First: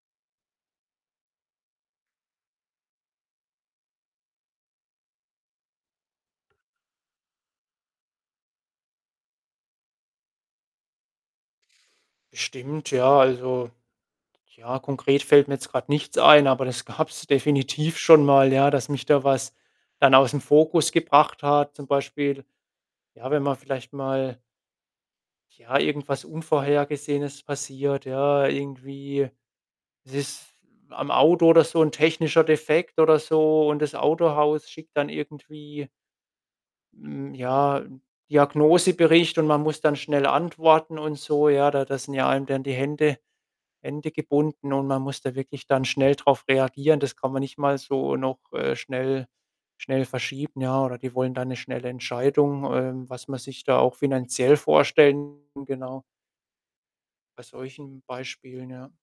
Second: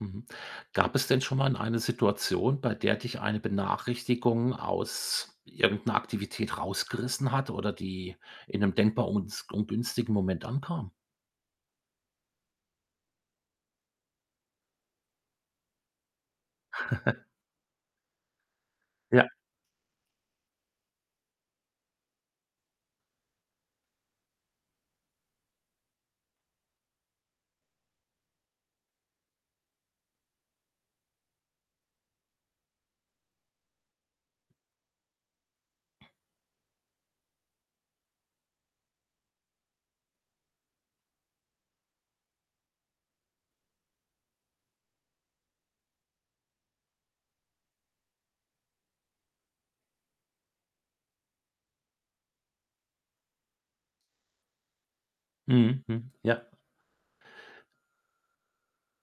Mhm. Gab es denn schon mal in eine Situation, bei der dich eine Benachrichtigung aus irgendeiner Aktivität rausgerissen hat oder die in 'nem denkbar uns ungünstigen Moment ankam? Bestimmt, ja, also ja, konkret fällt mir jetzt grad nichts ein, aber das gab's definitiv schon mal, ja, dass mich da Ja. was dann aus'm Fokus gebracht hat. Zum Beispiel, ja, wenn man vielleicht mal ja, irgendwas Unvorhergesehenes passiert, ja, irgendwie es ist am Auto oder so 'n technischer Defekt oder so und das Autohaus schickt dann irgendwie mm, ja, 'n Diagnosebericht und man muss dann schnell antworten und so, ja? Da da sind ja einem dann die Hände Hände gebunden und man muss da wirklich dann schnell drauf reagieren. Das kann man nicht mal so noch, äh, schnell schnell verschieben, ja, oder die wollen dann 'ne schnelle Entscheidung, ähm, was man sich da auch finanziell vorstellen, Mhm, genau. hm, ja. Bei solchen Beispielen, ja.